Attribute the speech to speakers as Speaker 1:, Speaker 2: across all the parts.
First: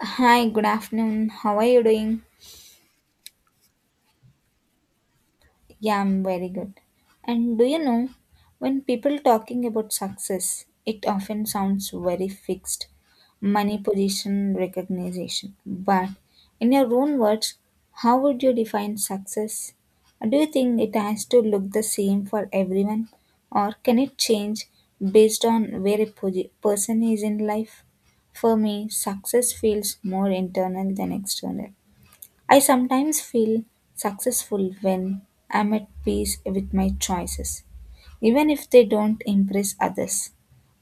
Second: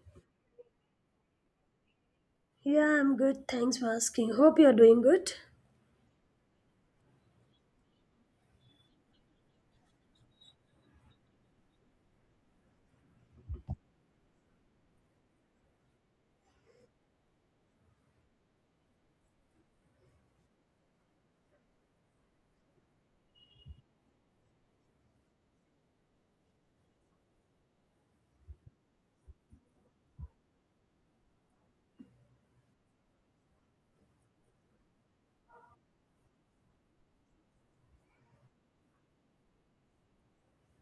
Speaker 1: Hi, good afternoon. How are you doing?
Speaker 2: Yeah, I'm good. Thanks for asking. Hope you're doing good.
Speaker 1: Yeah, I'm very good. And do you know, when people talking about success, it often sounds very fixed. Money, position, recognition. But in your own words, how would you define success? Do you think it has to look the same for everyone, or can it change based on where a person is in life? For me, success feels more internal than external. I sometimes feel successful when I'm at peace with my choices, even if they don't impress others.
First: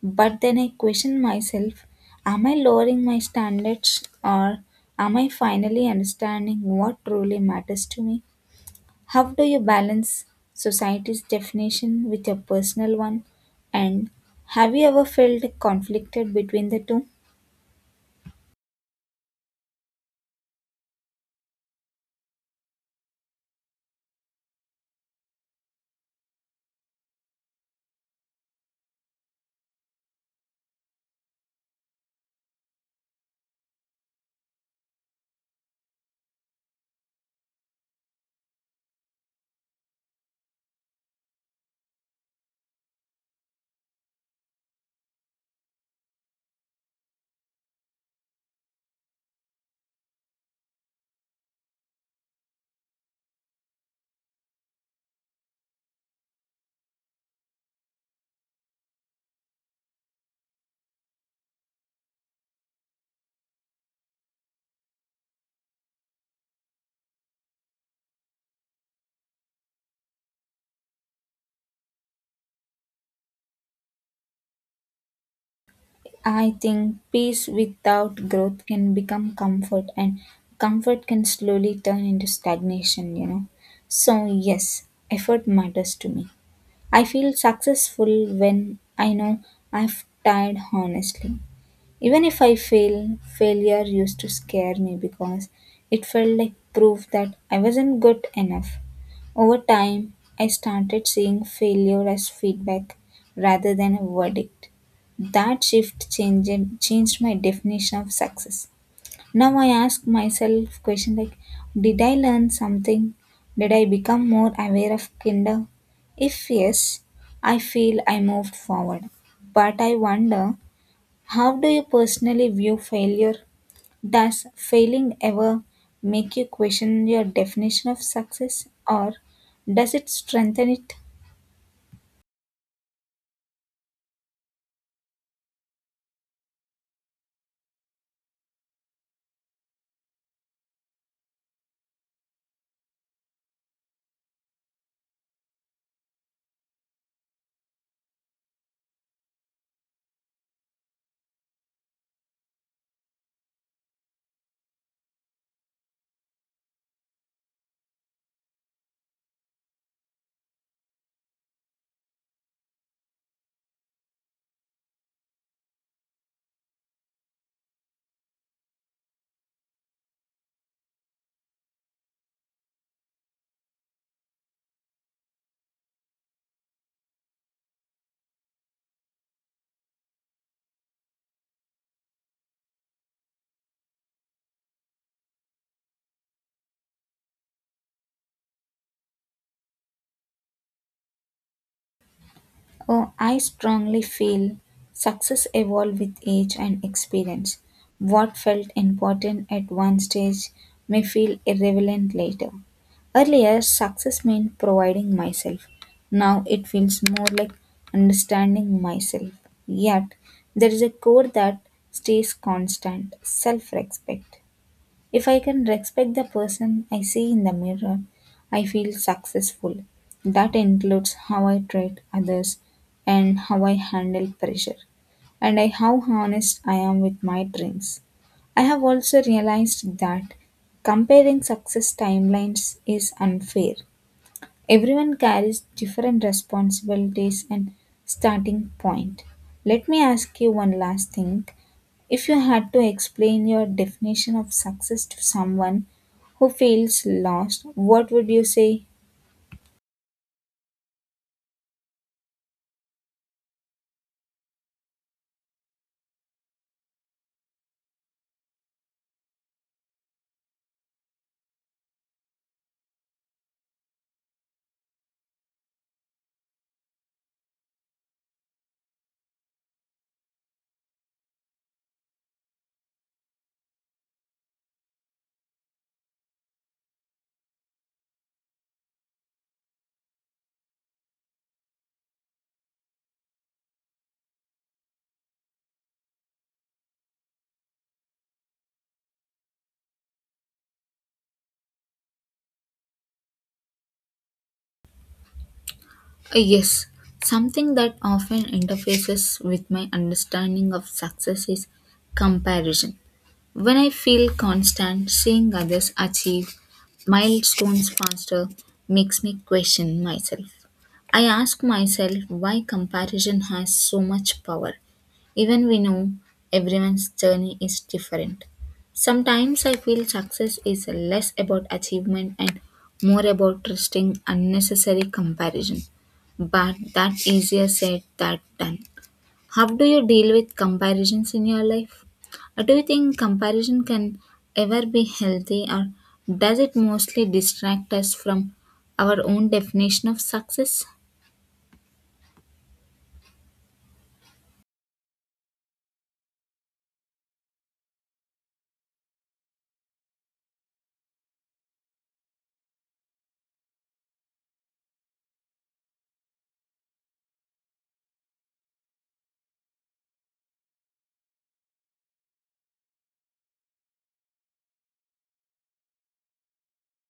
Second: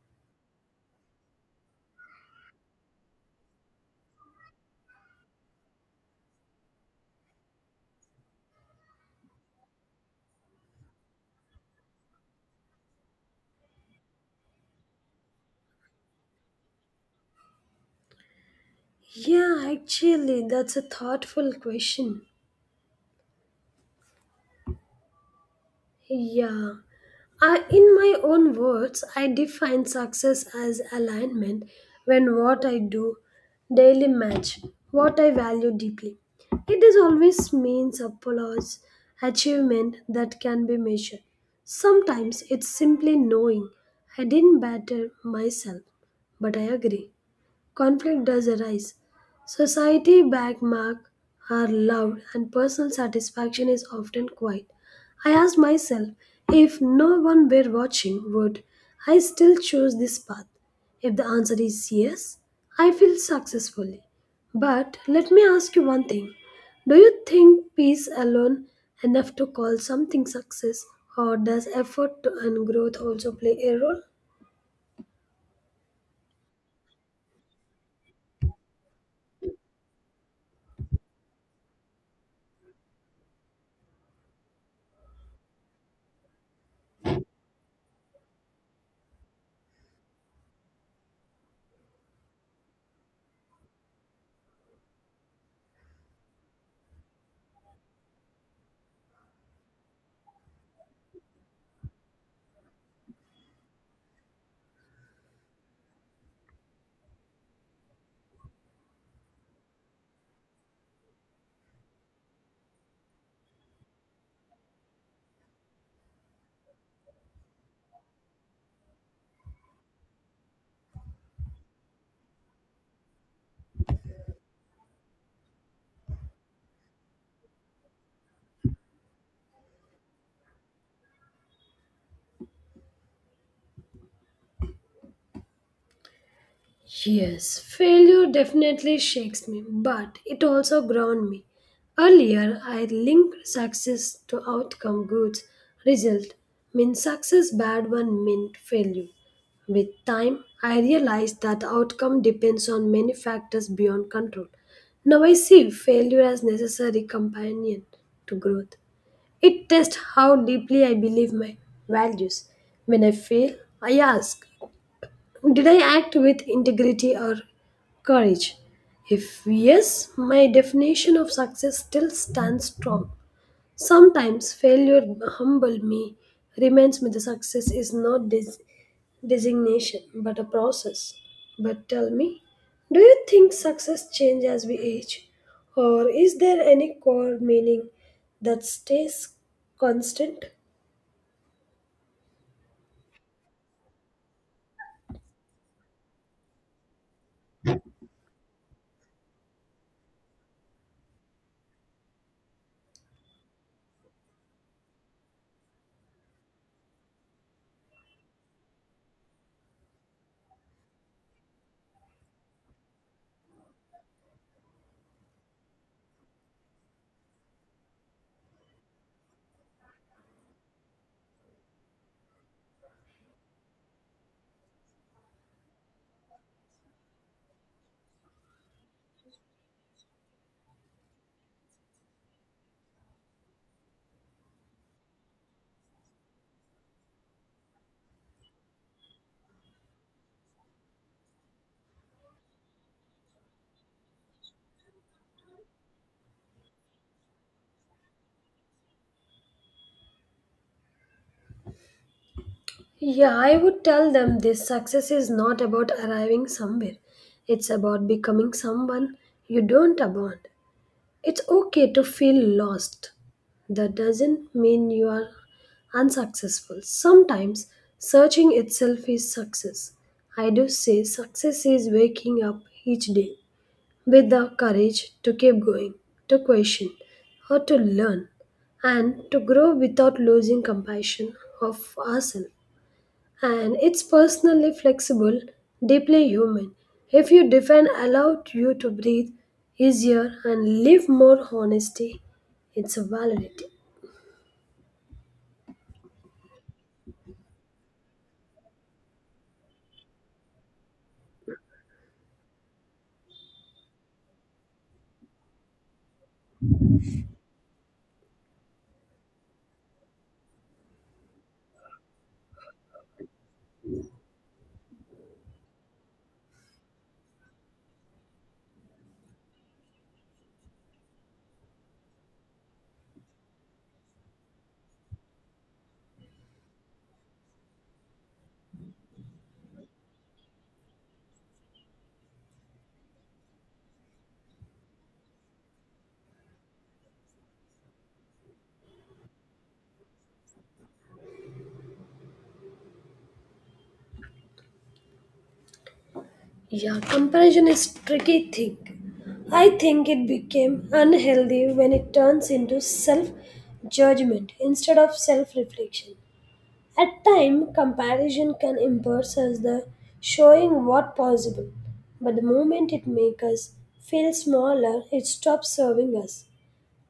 Speaker 1: But then I question myself, am I lowering my standards or am I finally understanding what truly matters to me? How do you balance society's definition with your personal one? And have you ever felt conflicted between the two?
Speaker 2: Yeah, actually, that's a thoughtful question. Yeah. I, in my own words, I define success as alignment when what I do daily match what I value deeply. It is always means applause, achievement that can be measured. Sometimes it's simply knowing I didn't better myself, but I agree. Conflict does arise. Society backmark are loud and personal satisfaction is often quiet. I asked myself, if no one were watching, would I still choose this path? If the answer is yes, I feel successfully. But let me ask you one thing. Do you think peace alone enough to call something success, or does effort and growth also play a role?
Speaker 1: I think peace without growth can become comfort, and comfort can slowly turn into stagnation. So, yes, effort matters to me. I feel successful when I know I've tried honestly. Even if I fail, failure used to scare me because it felt like proof that I wasn't good enough. Over time, I started seeing failure as feedback rather than a verdict. That shift changed my definition of success. Now I ask myself question like, did I learn something? Did I become more aware of kinder? If yes, I feel I moved forward. But I wonder, how do you personally view failure? Does failing ever make you question your definition of success, or does it strengthen it?
Speaker 2: Yes, failure definitely shakes me, but it also ground me. Earlier, I linked success to outcome goods. Result mean success bad one meant failure. With time, I realized that the outcome depends on many factors beyond control. Now I see failure as necessary companion to growth. It tests how deeply I believe my values. When I fail, I ask, did I act with integrity or courage? If yes, my definition of success still stands strong. Sometimes failure humbled me, reminds me the success is not designation but a process. But tell me, do you think success changes as we age, or is there any core meaning that stays constant?
Speaker 1: Oh, I strongly feel success evolves with age and experience. What felt important at one stage may feel irrelevant later. Earlier, success meant providing myself. Now it feels more like understanding myself. Yet, there is a core that stays constant self respect. If I can respect the person I see in the mirror, I feel successful. That includes how I treat others and how I handle pressure, how honest I am with my dreams. I have also realized that comparing success timelines is unfair. Everyone carries different responsibilities and starting point. Let me ask you one last thing. If you had to explain your definition of success to someone who feels lost, what would you say?
Speaker 2: Yeah, I would tell them this success is not about arriving somewhere. It's about becoming someone you don't abandon. It's okay to feel lost. That doesn't mean you are unsuccessful. Sometimes searching itself is success. I do say success is waking up each day with the courage to keep going, to question, or to learn, and to grow without losing compassion of ourselves. And it's personally flexible, deeply human. If you define allowed you to breathe easier and live more honesty, it's a validity.
Speaker 1: Yes, something that often interfaces with my understanding of success is comparison. When I feel constant seeing others achieve milestones faster makes me question myself. I ask myself why comparison has so much power, even we know everyone's journey is different. Sometimes I feel success is less about achievement and more about trusting unnecessary comparison, but that easier said than done. How do you deal with comparisons in your life? Do you think comparison can ever be healthy, or does it mostly distract us from our own definition of success?
Speaker 2: Yeah, comparison is tricky thing. I think it became unhealthy when it turns into self judgment instead of self reflection. At time, comparison can embarrass us the showing what possible, but the moment it makes us feel smaller, it stops serving us.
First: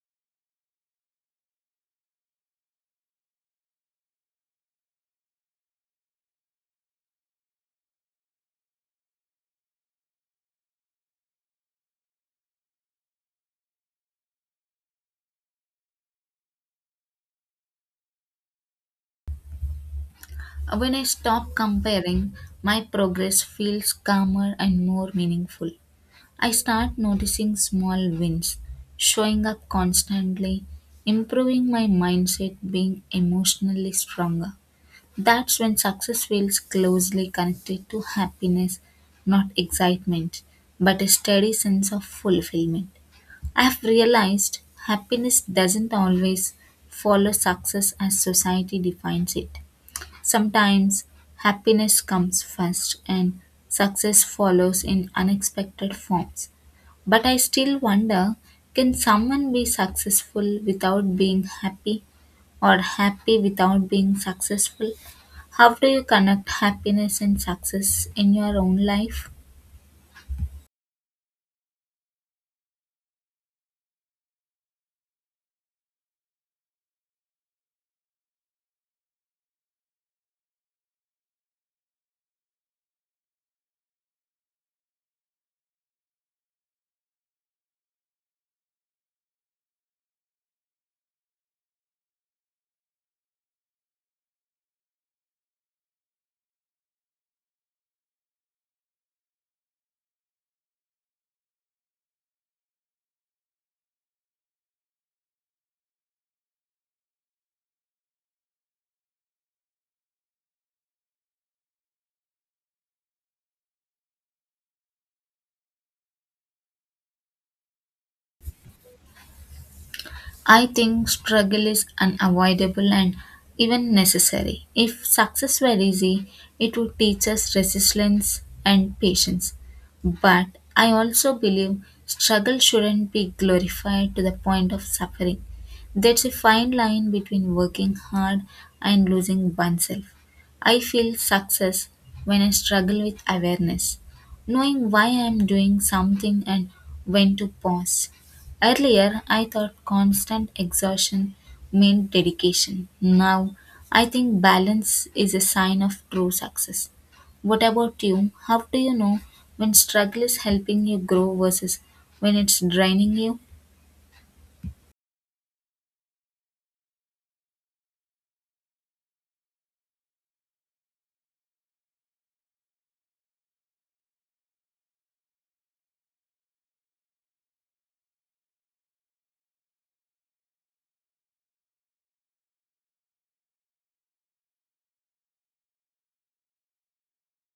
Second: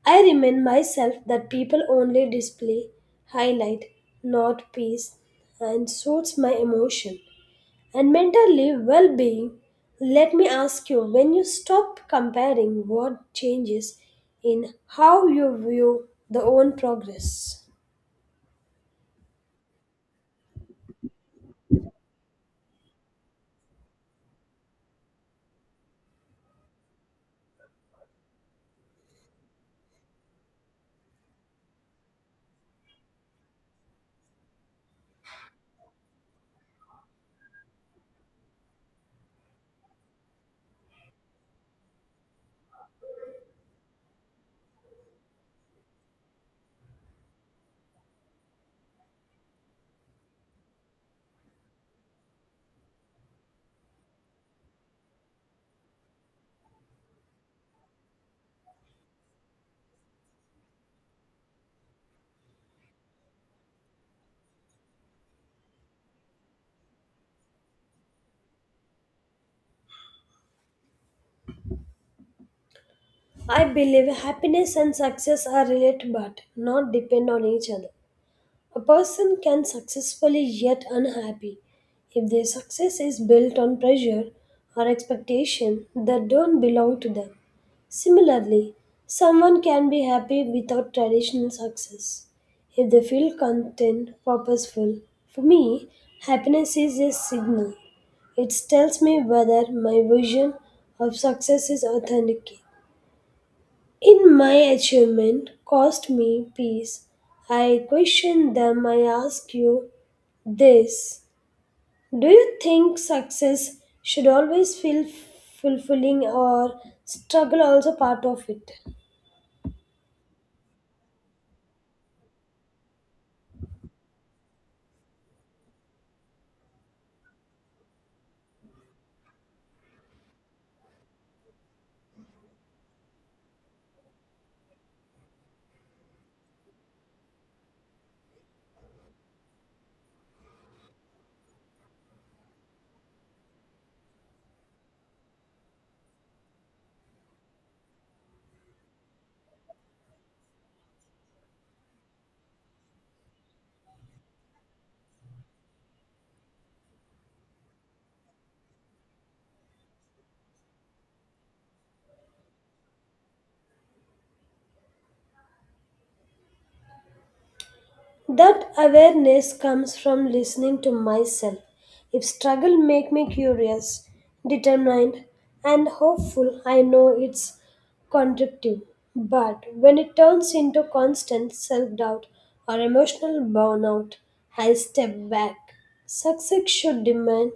Speaker 2: I remind myself that people only display highlight, not peace, and suits my emotion and mentally well-being. Let me ask you: when you stop comparing, what changes in how you view the own progress?
Speaker 1: When I stop comparing, my progress feels calmer and more meaningful. I start noticing small wins, showing up constantly, improving my mindset, being emotionally stronger. That's when success feels closely connected to happiness, not excitement, but a steady sense of fulfillment. I've realized happiness doesn't always follow success as society defines it. Sometimes happiness comes first and success follows in unexpected forms. But I still wonder, can someone be successful without being happy, or happy without being successful? How do you connect happiness and success in your own life?
Speaker 2: I believe happiness and success are related but not depend on each other. A person can successfully yet unhappy if their success is built on pressure or expectation that don't belong to them. Similarly, someone can be happy without traditional success if they feel content, purposeful. For me, happiness is a signal. It tells me whether my vision of success is authentic in my achievement cost me peace. I question them. I ask you this: do you think success should always feel fulfilling or struggle also part of it?
Speaker 1: I think struggle is unavoidable and even necessary. If success were easy, it would teach us resilience and patience. But I also believe struggle shouldn't be glorified to the point of suffering. There's a fine line between working hard and losing oneself. I feel success when I struggle with awareness, knowing why I am doing something and when to pause. Earlier, I thought constant exhaustion meant dedication. Now, I think balance is a sign of true success. What about you? How do you know when struggle is helping you grow versus when it's draining you?
Speaker 2: That awareness comes from listening to myself. If struggle make me curious, determined, and hopeful, I know it's contradictive. But when it turns into constant self-doubt or emotional burnout, I step back. Success should demand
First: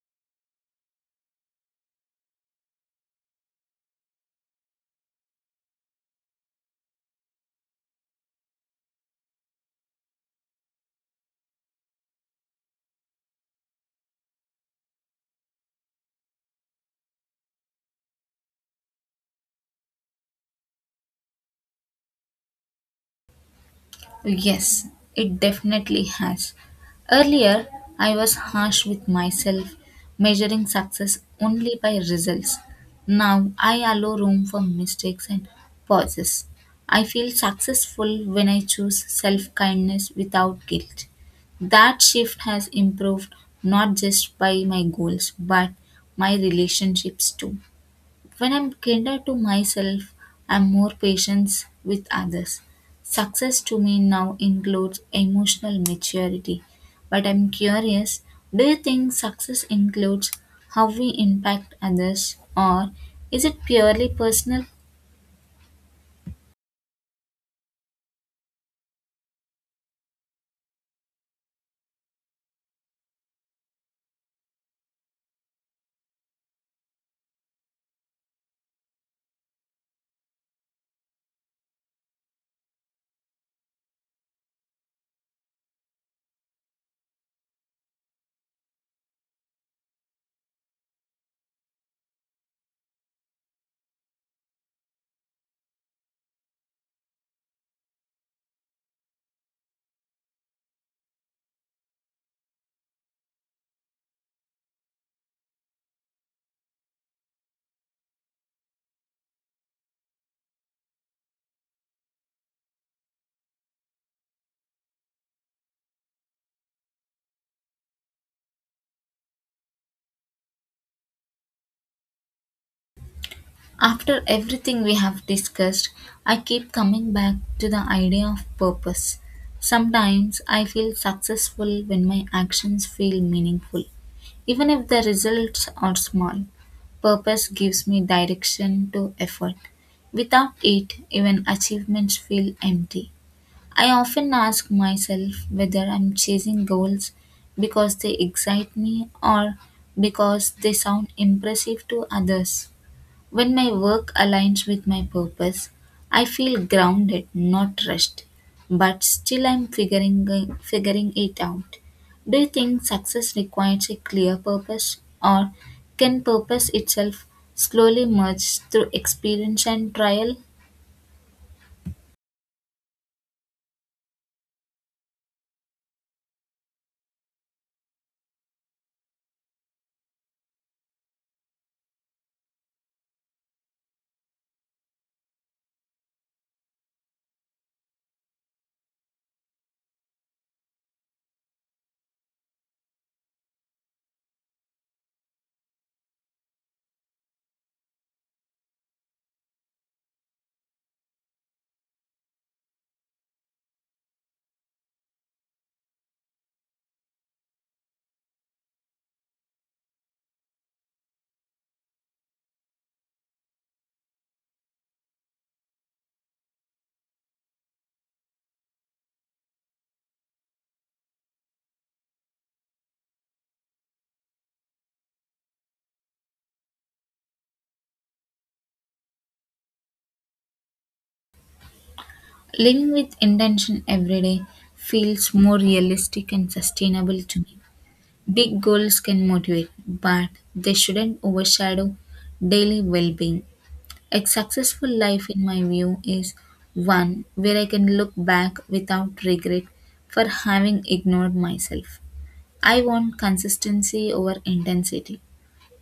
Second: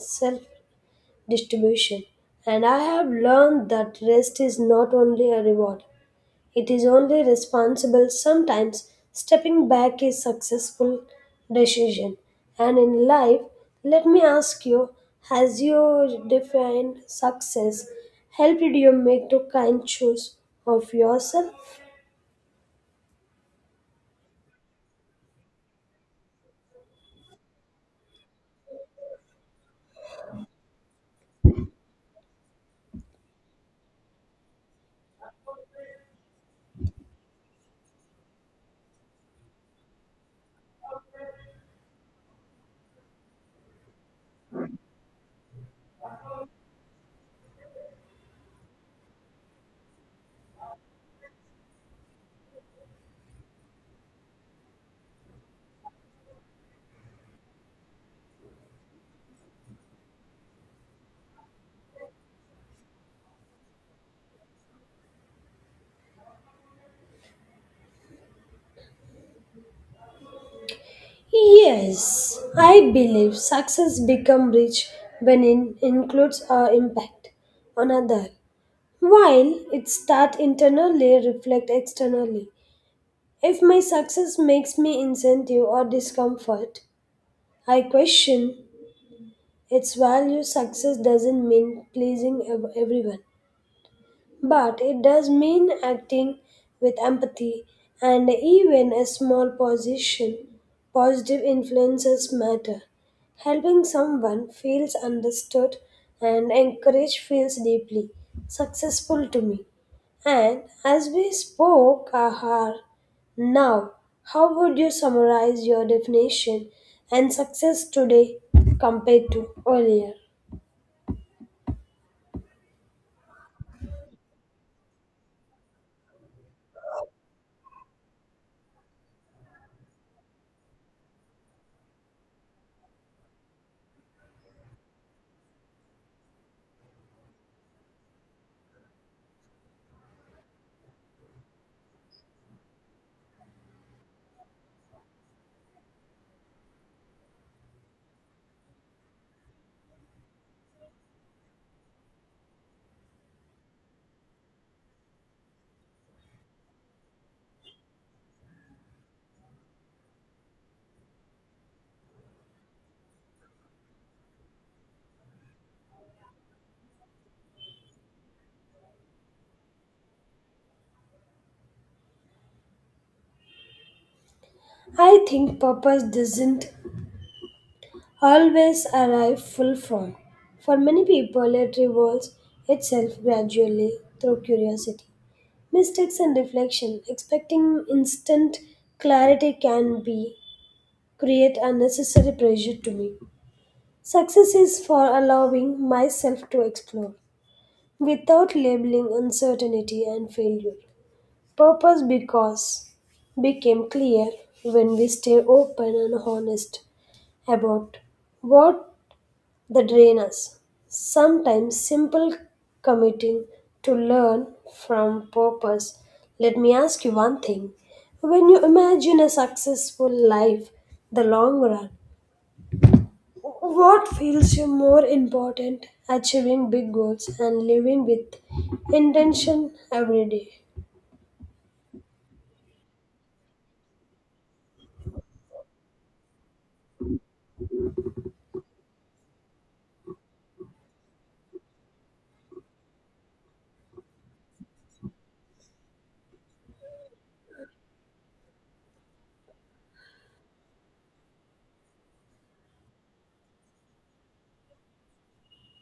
Speaker 2: self-distribution, and I have learned that rest is not only a reward, it is only responsible sometimes stepping back is successful decision. And in life, let me ask you, has your defined success helped you make the kind choice of yourself?
Speaker 1: Yes, it definitely has. Earlier, I was harsh with myself, measuring success only by results. Now, I allow room for mistakes and pauses. I feel successful when I choose self kindness without guilt. That shift has improved not just by my goals but my relationships too. When I'm kinder to myself, I'm more patient with others. Success to me now includes emotional maturity. But I'm curious, do you think success includes how we impact others, or is it purely personal?
Speaker 2: Yes, I believe success become rich when it includes our impact on other, while it start internally reflect externally. If my success makes me incentive or discomfort, I question its value. Success doesn't mean pleasing everyone. But it does mean acting with empathy, and even a small positive influences matter. Helping someone feels understood and encouraged feels deeply successful to me. And as we spoke, Ahar, now how would you summarize your definition and success today compared to earlier?
Speaker 1: After everything we have discussed, I keep coming back to the idea of purpose. Sometimes I feel successful when my actions feel meaningful, even if the results are small. Purpose gives me direction to effort. Without it, even achievements feel empty. I often ask myself whether I'm chasing goals because they excite me or because they sound impressive to others. When my work aligns with my purpose, I feel grounded, not rushed, but still I'm figuring it out. Do you think success requires a clear purpose, or can purpose itself slowly merge through experience and trial?
Speaker 2: I think purpose doesn't always arrive full form. For many people, it revolves itself gradually through curiosity, mistakes, and reflection. Expecting instant clarity can be create unnecessary pressure to me. Success is for allowing myself to explore without labeling uncertainty and failure. Purpose because became clear when we stay open and honest about what the drain us. Sometimes simple committing to learn from purpose. Let me ask you one thing. When you imagine a successful life, the long run, what feels you more important? Achieving big goals and living with intention every day.
Speaker 1: Living with intention every day feels more realistic and sustainable to me. Big goals can motivate, but they shouldn't overshadow daily well being. A successful life, in my view, is one where I can look back without regret for having ignored myself. I want consistency over intensity.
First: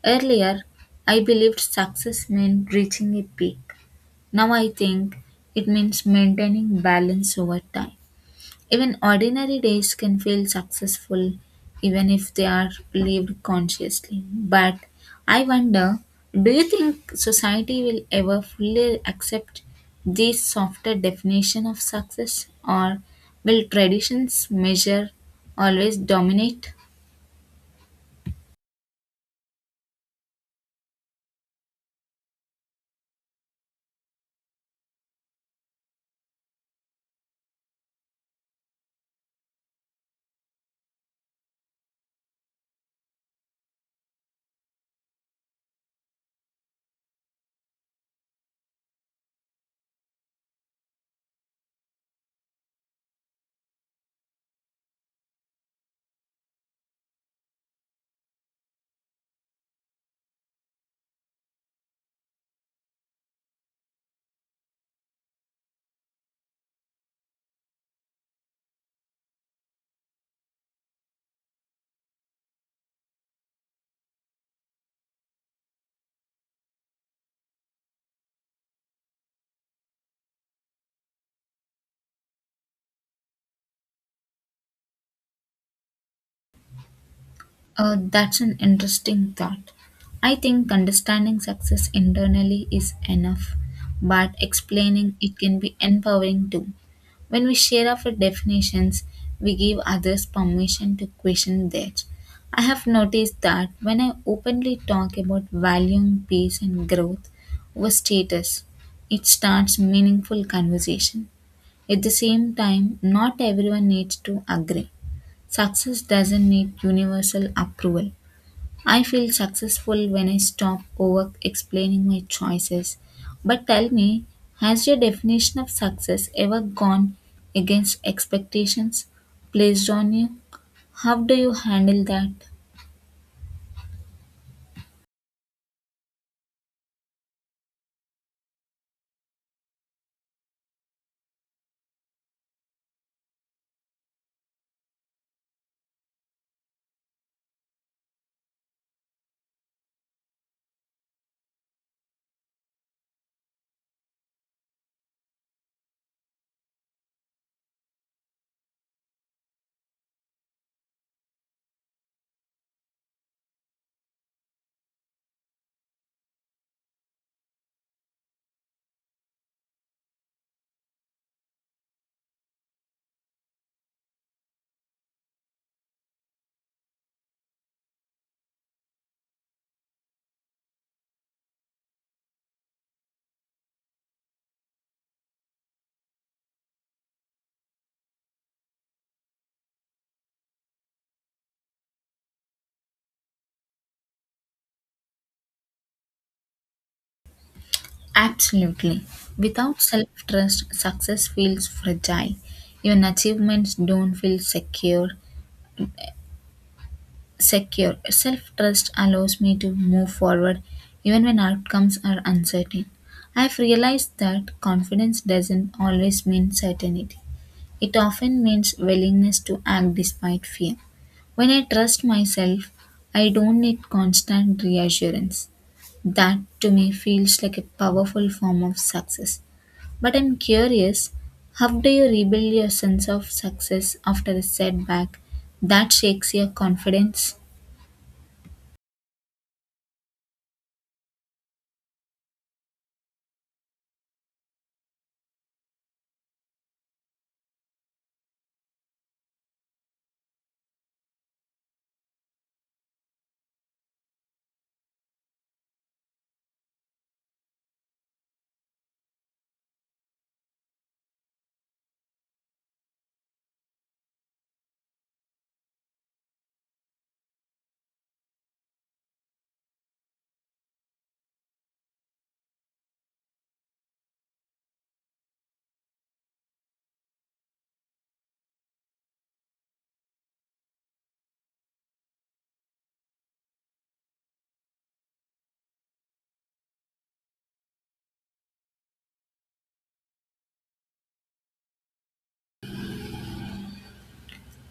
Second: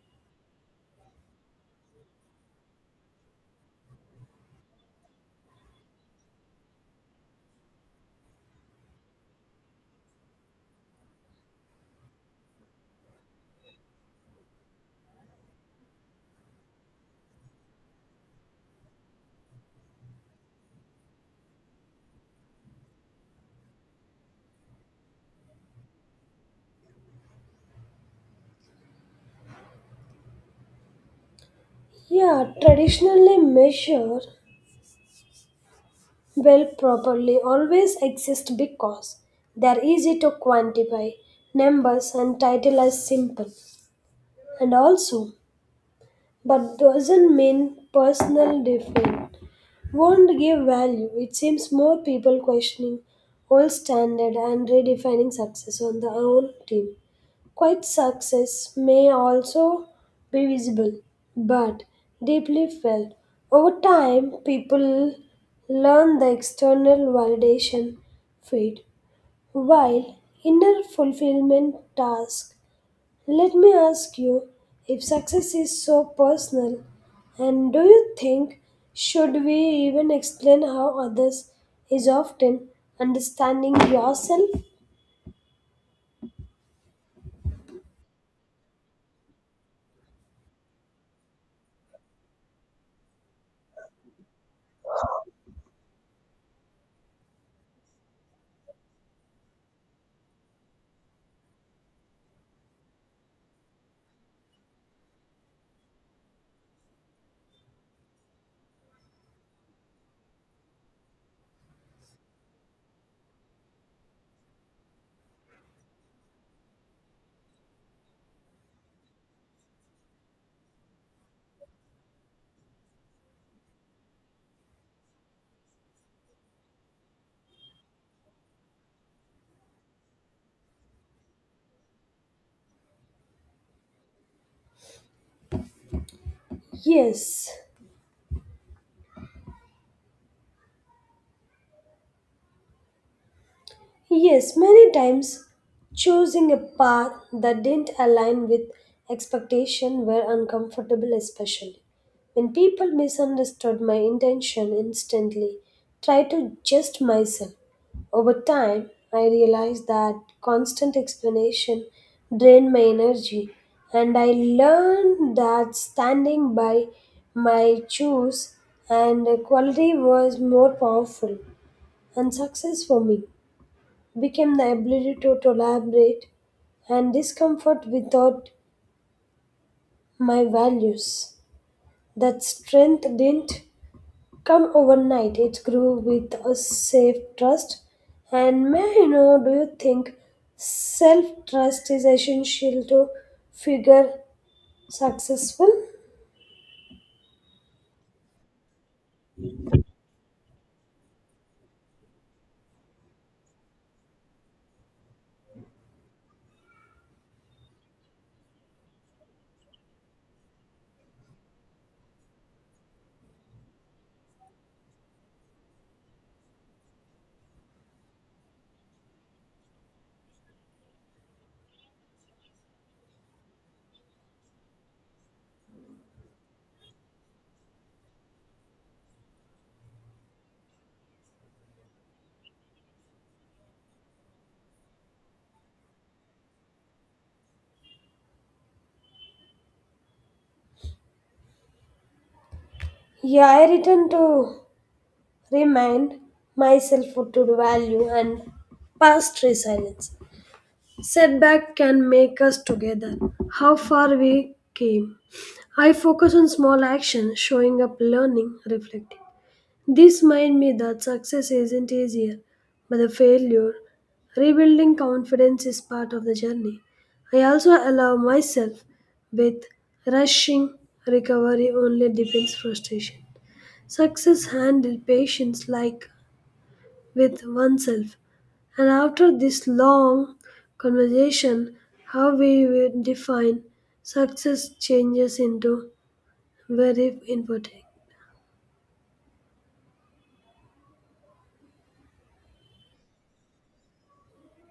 Speaker 1: Earlier, I believed success meant reaching a peak. Now I think it means maintaining balance over time. Even ordinary days can feel successful even if they are lived consciously. But I wonder, do you think society will ever fully accept this softer definition of success, or will traditions measure always dominate?
Speaker 2: Yeah, traditionally measure well properly always exist because they are easy to quantify. Numbers and title are simple. And also, but doesn't mean personal different. Won't give value. It seems more people questioning old standard and redefining success on their own team. Quite success may also be visible, but deeply felt. Over time, people learn the external validation fade, while inner fulfillment task, let me ask you, if success is so personal, and do you think should we even explain how others is often understanding yourself?
Speaker 1: That's an interesting thought. I think understanding success internally is enough, but explaining it can be empowering too. When we share our definitions, we give others permission to question theirs. I have noticed that when I openly talk about valuing peace and growth over status, it starts meaningful conversation. At the same time, not everyone needs to agree. Success doesn't need universal approval. I feel successful when I stop over explaining my choices. But tell me, has your definition of success ever gone against expectations placed on you? How do you handle that?
Speaker 2: Yes, yes, many times choosing a path that didn't align with expectation were uncomfortable, especially when people misunderstood my intention instantly tried to just myself over time. I realized that constant explanation drained my energy, and I learned that standing by my choice and quality was more powerful, and success for me became the ability to tolerate and discomfort without my values. That strength didn't come overnight. It grew with a safe trust. And may I know, do you think self trust is essential to figure successful?
Speaker 1: Absolutely. Without self trust, success feels fragile. Your achievements don't feel secure. Self trust allows me to move forward even when outcomes are uncertain. I've realized that confidence doesn't always mean certainty, it often means willingness to act despite fear. When I trust myself, I don't need constant reassurance. That to me feels like a powerful form of success. But I'm curious, how do you rebuild your sense of success after a setback that shakes your confidence?
Speaker 2: Yeah, I return to remind myself what to value and past resilience. Setback can make us together. How far we came. I focus on small actions, showing up, learning, reflecting. This reminds me that success isn't easier, but the failure, rebuilding confidence is part of the journey. I also allow myself with rushing recovery only deepens frustration. Success handled patience like with oneself. And after this long conversation, how we will define success changes into very important.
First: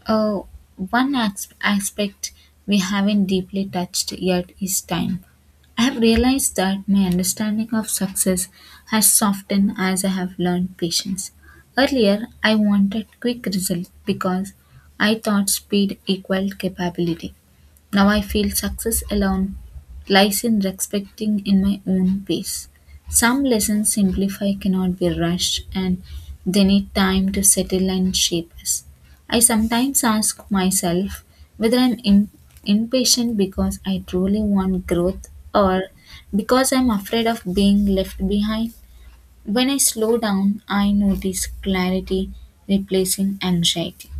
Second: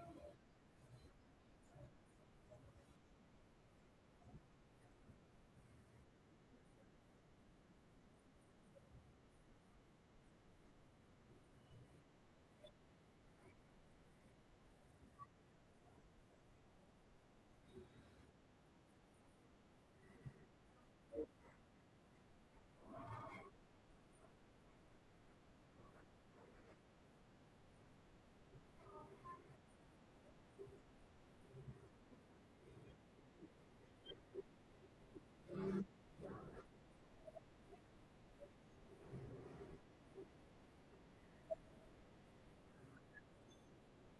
Speaker 1: Oh, one aspect we haven't deeply touched yet is time. I have realized that my understanding of success has softened as I have learned patience. Earlier, I wanted quick results because I thought speed equaled capability. Now I feel success alone lies in respecting in my own pace. Some lessons simplify cannot be rushed and they need time to settle and shape us. I sometimes ask myself whether impatient because I truly want growth or because I'm afraid of being left behind. When I slow down, I notice clarity replacing anxiety.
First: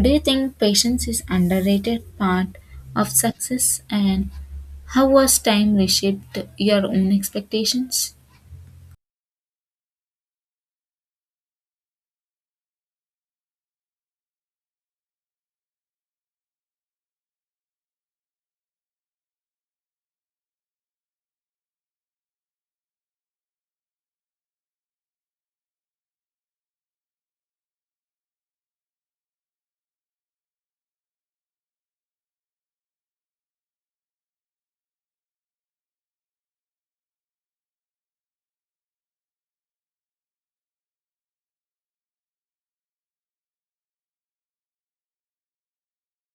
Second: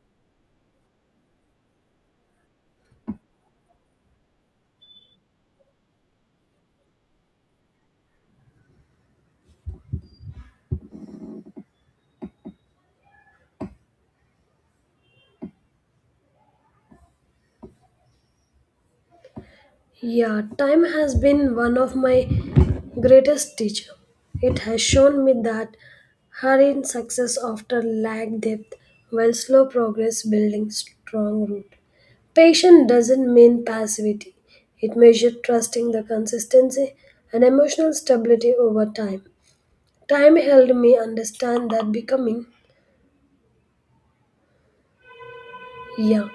Speaker 1: Do you think patience is underrated part of success, and how was time reshaped your own expectations?
Speaker 2: Yeah, time has been one of my greatest teacher. It has shown me that hurried success often lack depth, while slow progress building strong root. Patience doesn't mean passivity. It measures trusting the consistency and emotional stability over time. Time helped me understand that becoming young.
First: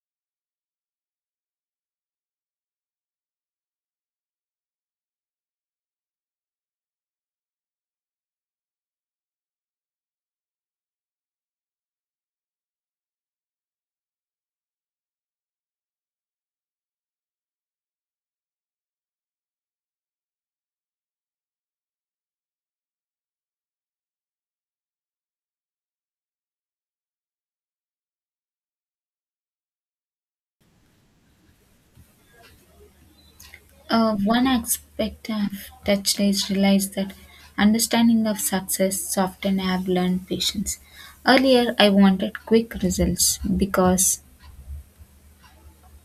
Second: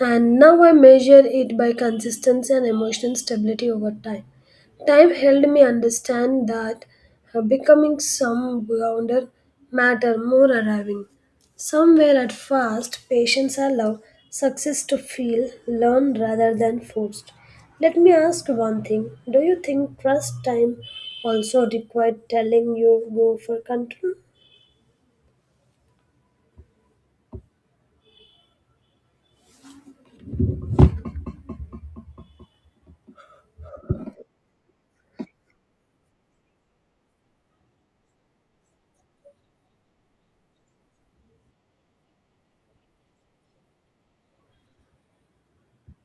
Speaker 2: And now I measure it by consistency and emotional stability over time. Time helped me understand that becoming some grounded matter more arriving. Somewhere at first, patience allow success to feel learned rather than forced. Let me ask one thing. Do you think trust time also required telling you go for control?
Speaker 1: One aspect I've touched is realized that understanding of success often I have learned patience. Earlier, I wanted quick results because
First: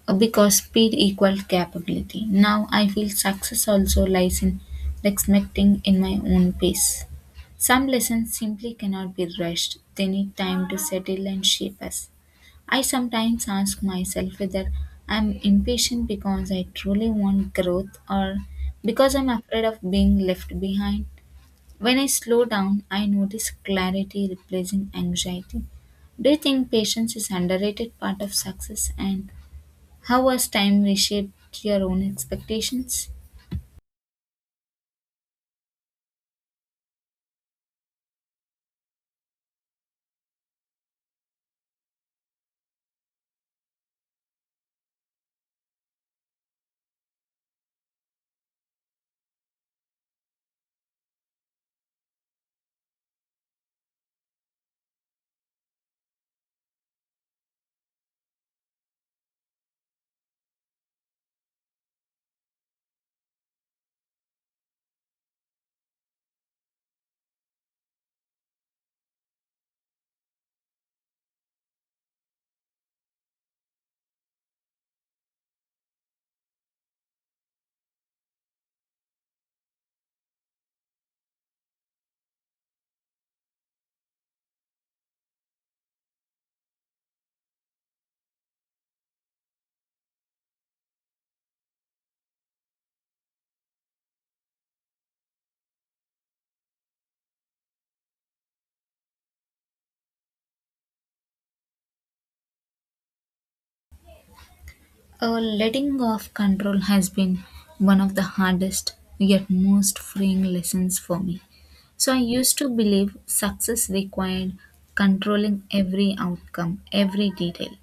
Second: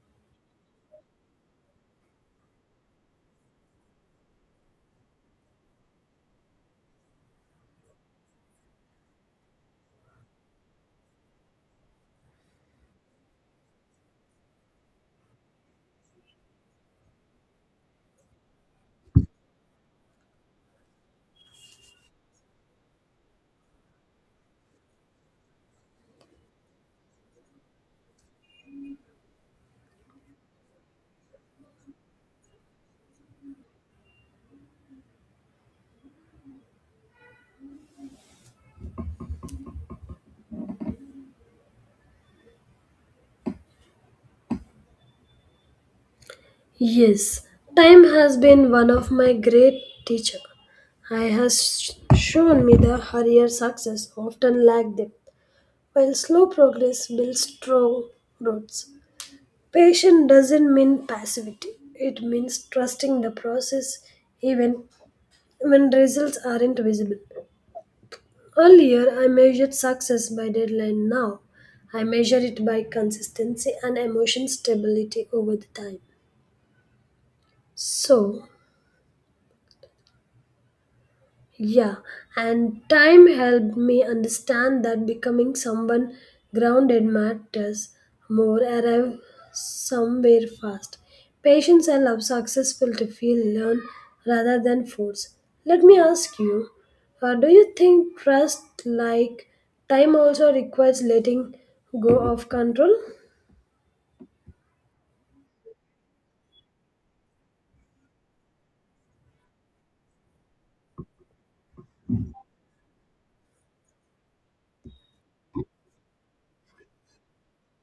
Speaker 1: because speed equals capability. Now I feel success also lies in respecting in my own pace. Some lessons simply cannot be rushed. They need time to settle and shape us. I sometimes ask myself whether I'm impatient because I truly want growth or because I'm afraid of being left behind. When I slow down, I notice clarity replacing anxiety. Do you think patience is underrated part of success, and how has time reshaped your own expectations?
Speaker 2: Yes, time has been one of my great teacher. I has shown me the hurrier success often lack depth, while slow progress builds strong roots. Patience doesn't mean passivity; it means trusting the process even when results aren't visible. Earlier, I measured success by deadline. Now, I measure it by consistency and emotion stability over the time. So, yeah, and time helped me understand that becoming someone grounded matters more. Arrive somewhere fast. Patience allows successful to feel learn rather than force. Let me ask you, do you think trust like time also requires letting go of control?
Speaker 1: Letting go of control has been one of the hardest yet most freeing lessons for me. So I used to believe success required controlling every outcome, every detail.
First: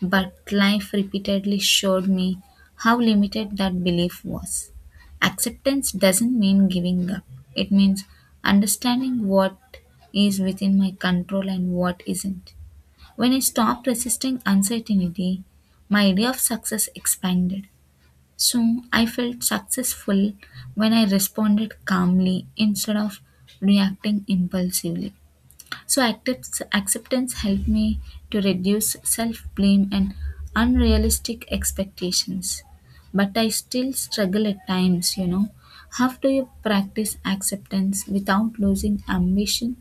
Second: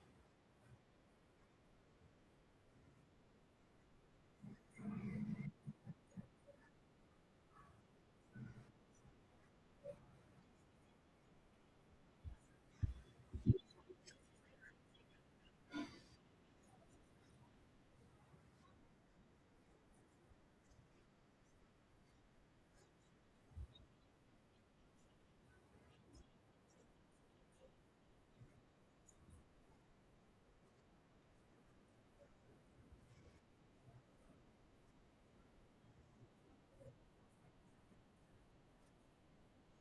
Speaker 1: But life repeatedly showed me how limited that belief was. Acceptance doesn't mean giving up, it means understanding what is within my control and what isn't. When I stopped resisting uncertainty, my idea of success expanded. So I felt successful when I responded calmly instead of reacting impulsively. So acceptance helped me to reduce self blame and unrealistic expectations. But I still struggle at times. How do you practice acceptance without losing ambition?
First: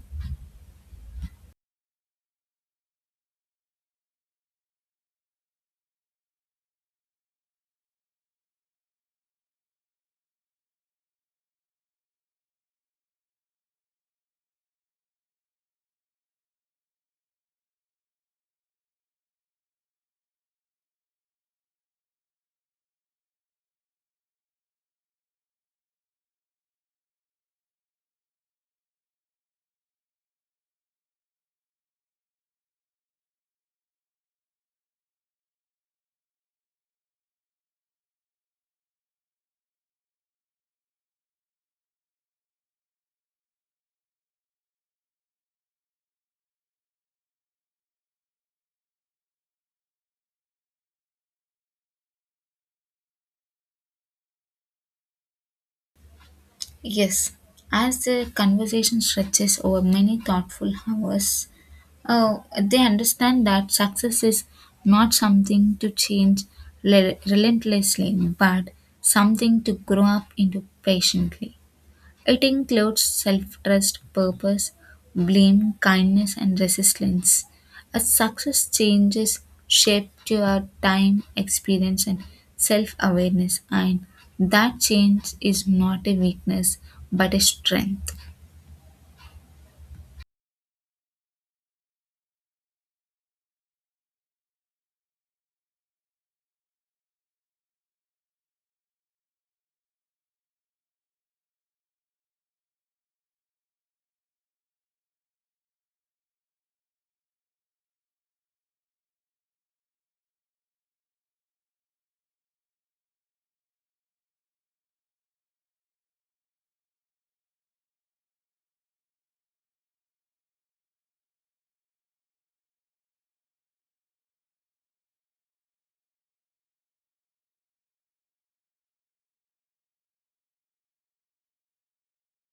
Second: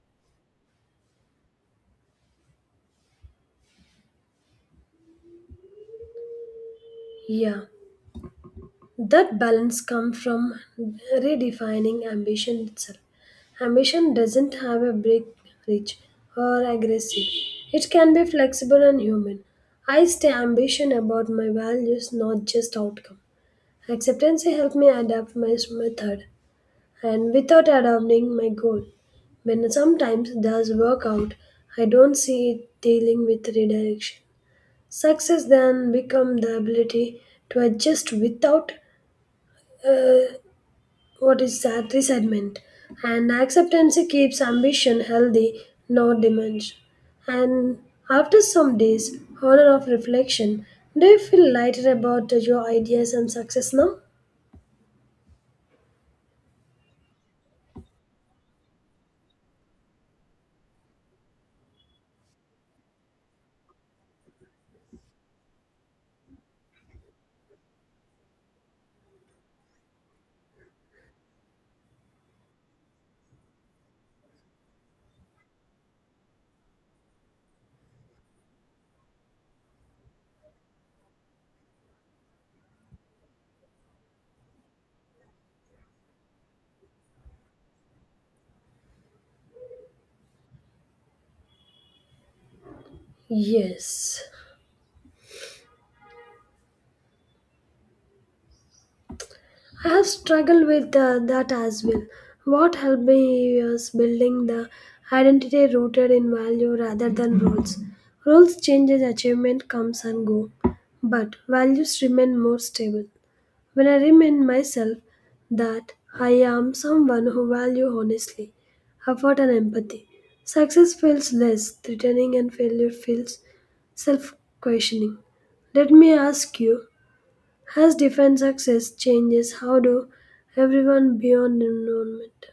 Speaker 2: Yeah. That balance comes from redefining ambition itself. Ambition doesn't have a break rich or aggressive. It can be flexible and human. I stay ambition about my values, not just outcome. Acceptance helps me adapt my method and without adopting my goal. When sometimes does work out, I don't see it dealing with redirection. Success then become the ability to adjust without uh, what is that resentment? And acceptance keeps ambition healthy, not diminished. And after some days, honor of reflection, do you feel lighter about your ideas and success now?
Speaker 1: Yes, as the conversation stretches over many thoughtful hours, they understand that success is not something to change relentlessly, but something to grow up into patiently. It includes self trust, purpose, blame, kindness, and resistance. A success changes shape to our time, experience, and self awareness, and that change is not a weakness but a strength.
Speaker 2: Yes, I have struggled with that as well. What helped me was building the identity rooted in value rather than roles. Roles change as achievement comes and go, but values remain more stable. When I remind myself that I am someone who value honestly, effort and empathy, success feels less threatening and failure feels self-questioning. Let me ask you, has defined success changes how do everyone beyond environment?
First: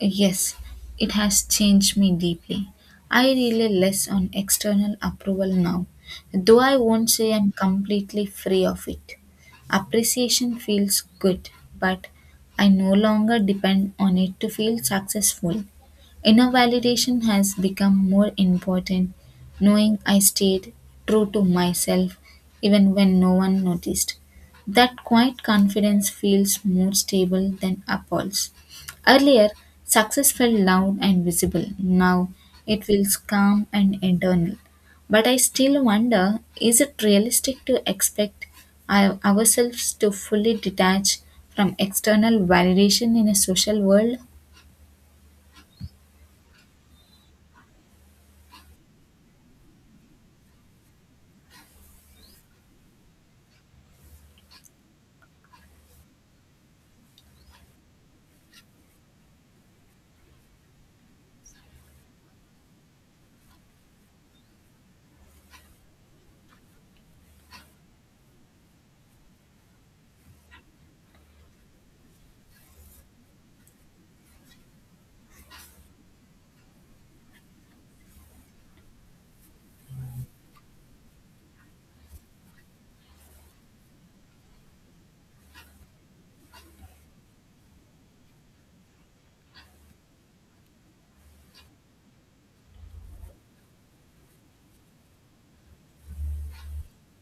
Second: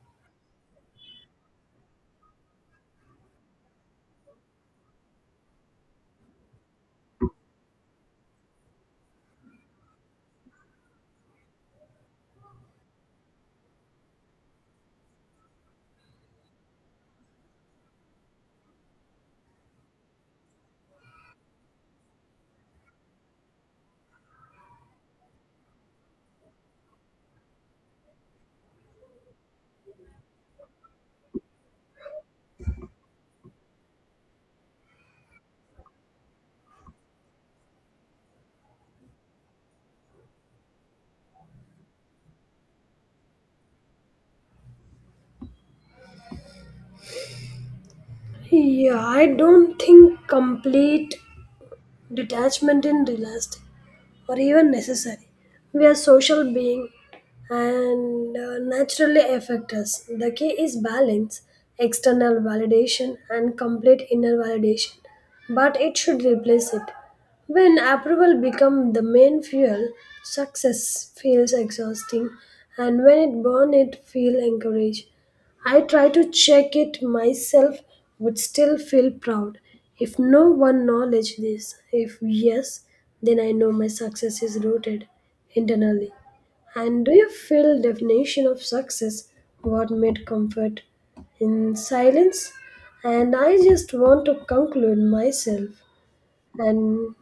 Speaker 1: Yes, it has changed me deeply. I rely less on external approval now, though I won't say I'm completely free of it. Appreciation feels good, but I no longer depend on it to feel successful. Inner validation has become more important, knowing I stayed true to myself even when no one noticed. That quiet confidence feels more stable than applause. Earlier, success felt loud and visible. Now, it feels calm and internal. But I still wonder, is it realistic to expect ourselves to fully detach from external validation in a social world?
Speaker 2: Yeah, I don't think complete detachment is realistic, or even necessary. We are social beings and naturally affect us. The key is balance, external validation, and complete inner validation, but it should replace it. When approval becomes the main fuel, success feels exhausting, and when it burns, it feels encouraged. I try to check it myself, would still feel proud. If no one knowledge this, if yes, then I know my success is rooted internally. And do you feel definition of success what made comfort in silence? And I just want to conclude myself, and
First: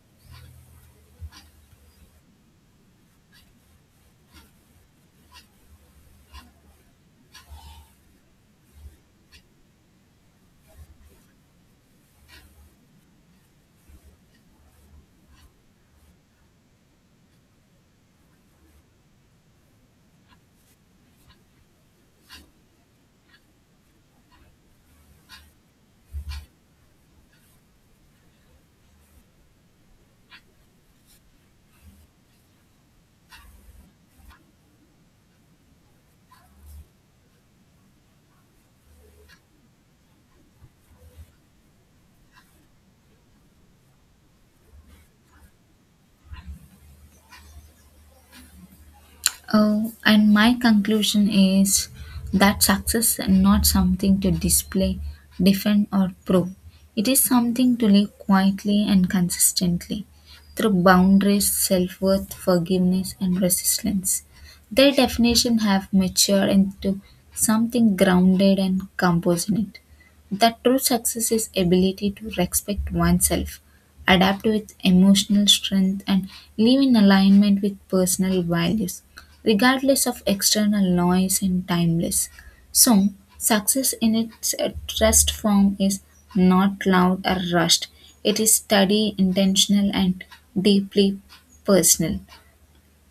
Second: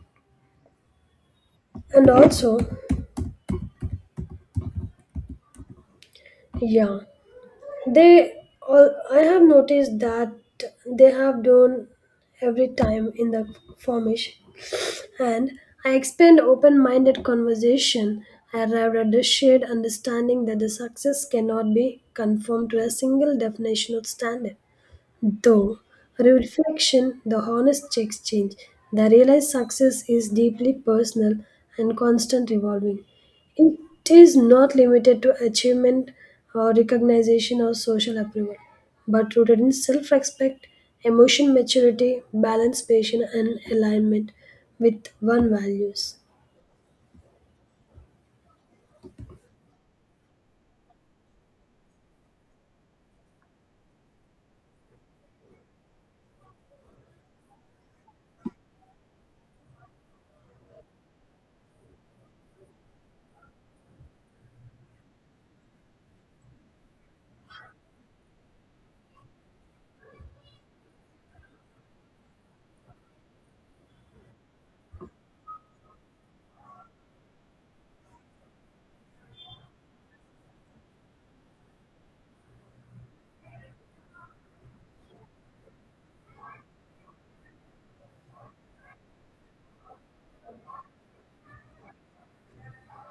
Speaker 2: and also yeah, they, all, I have noticed that they have done every time in the formation, and I expand open-minded conversation. I arrived at the shared understanding that the success cannot be conformed to a single definition of standard. Though reflection, the honest exchange, the realized success is deeply personal and constant evolving. It is not limited to achievement or recognition or social approval, but rooted in self respect, emotion maturity, balance, patience, and alignment with one values.
Speaker 1: Oh, and my conclusion is that success is not something to display, defend, or prove. It is something to live quietly and consistently through boundaries, self worth, forgiveness, and resistance. Their definition have matured into something grounded and composite. That true success is ability to respect oneself, adapt with emotional strength, and live in alignment with personal values regardless of external noise and timeless. So, success in its truest form is not loud or rushed, it is steady, intentional, and deeply personal.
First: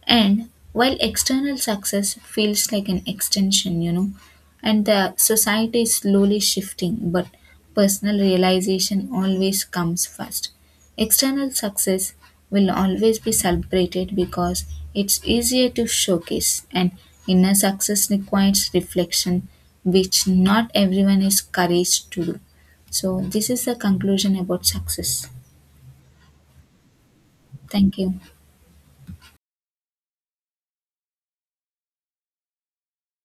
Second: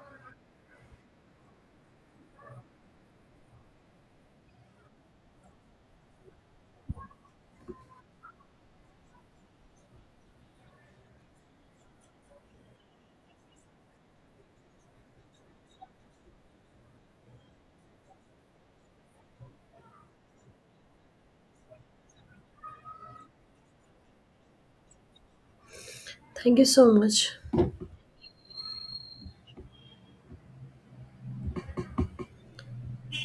Speaker 1: And while external success feels like an extension, and the society is slowly shifting, but personal realization always comes first. External success will always be celebrated because it's easier to showcase, and inner success requires reflection, which not everyone is courage to do. So, this is the conclusion about success.
Speaker 2: Thank you so much.
Speaker 1: Thank you.